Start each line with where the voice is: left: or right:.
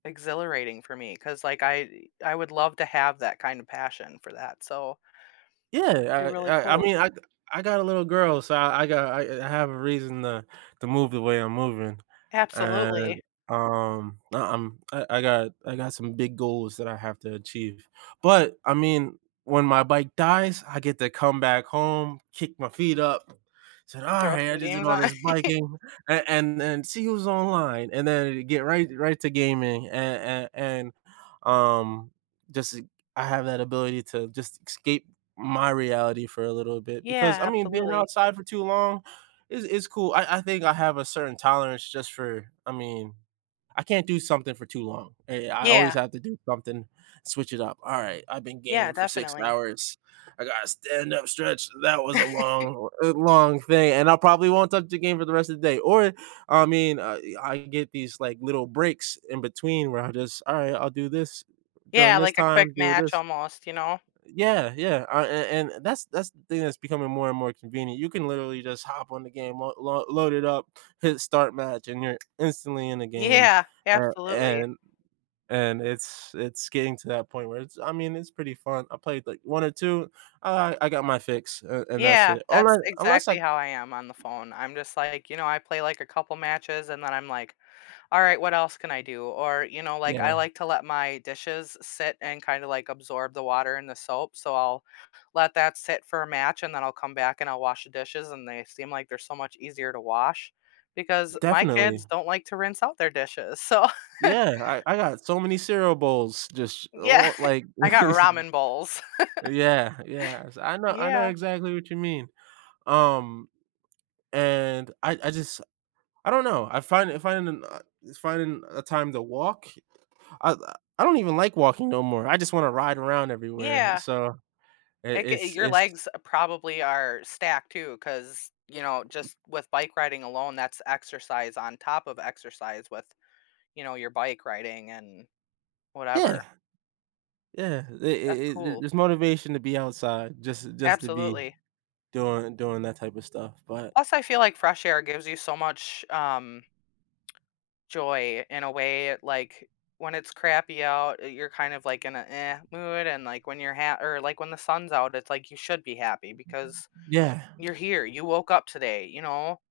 left: Exhilarating for me 'cause like I I would love to have that kinda passion for that so You're
right: Yeah, I
left: really
right: I I
left: cool.
right: mean, I I got a little girl, so I I got I I have a reason, uh, to move the way I'm moving
left: Absolutely.
right: and, um, I I'm, I I got I got some big goals that I have to achieve. But I mean, when my bike dies, I get to come back home, kick my feet up, said,
left: Throw
right: "Alright, I
left: some
right: just did
left: games
right: all
left: on.
right: this biking." And and then see who's online and then get right right to gaming a a and, um, just I have that ability to just escape my reality for a little bit because,
left: Yeah,
right: I mean, being
left: absolutely.
right: outside for too long is is cool. I I think I have a certain tolerance just for I mean I can't do something for too long, eh, I always
left: Yeah.
right: have to do something, switch it up. "Alright, I've been
left: Yeah,
right: gaming for 6,
left: definitely.
right: hours, I gotta stand up stretch. That was a long a long thing." and I probably won't touch the game for the rest of the day, or, I mean, uh, I can get these, like, little breaks in between where I just, "Alright, I'll do this during
left: Yeah,
right: this
left: like a quick
right: time, do
left: match
right: this"
left: almost, you know?
right: yeah, yeah, uh, and and that's that's the thing that's becoming more and more convenient. You can literally just hop on the game, l load it up, hit start match, and you're instantly in the game,
left: Yeah,
right: a
left: absolutely.
right: and and it's it's getting to that point where it's I mean, it's pretty fun, I played, like, 1 or 2, alright, I got my fix, uh, and that's
left: Yeah,
right: it,
left: that's
right: unless unless I
left: exactly how I am on the phone, I'm just like, you know, I play, like, a couple matches and then I'm like, "All right, what else can I do?" Or you know, like, I
right: Yeah.
left: like to let my dishes sit and kinda, like, absorb the water and the soap, so I'll let that sit for a match and then I'll come back and I'll wash the dishes and they seem like they're so much easier to wash because my
right: Definitely.
left: kids don't like to rinse out their dishes, so
right: Yeah, I I got so many cereal bowls just
left: Yeah,
right: on, like
left: I got ramen bowls.
right: yeah, yes, I know I know
left: Yeah.
right: exactly what you mean, um, and I I just I don't know, I find I find m uh, it's finding a time to walk I, uh, I don't even like walking no more, I just wanna ride around everywhere,
left: Yeah.
right: so i
left: Like, eh,
right: it's
left: your
right: it's
left: legs probably are stacked too 'cause you know just with bike riding alone that's exercise on top of exercise with, you know, your bike riding and
right: Yeah.
left: whatever.
right: Yeah, it
left: That's
right: it it
left: cool.
right: there's motivation to be outside just just to be
left: Absolutely.
right: doing doing that type of stuff, but
left: Plus, I feel like fresh air gives you so much, um joy in a way, like, when it's crappy out, uh, you're kind of like in an "eh" mood, and, like, when you're ha or like when the sun's out, it's, like, you should be happy because
right: Yeah.
left: you're here, you woke up today, you know?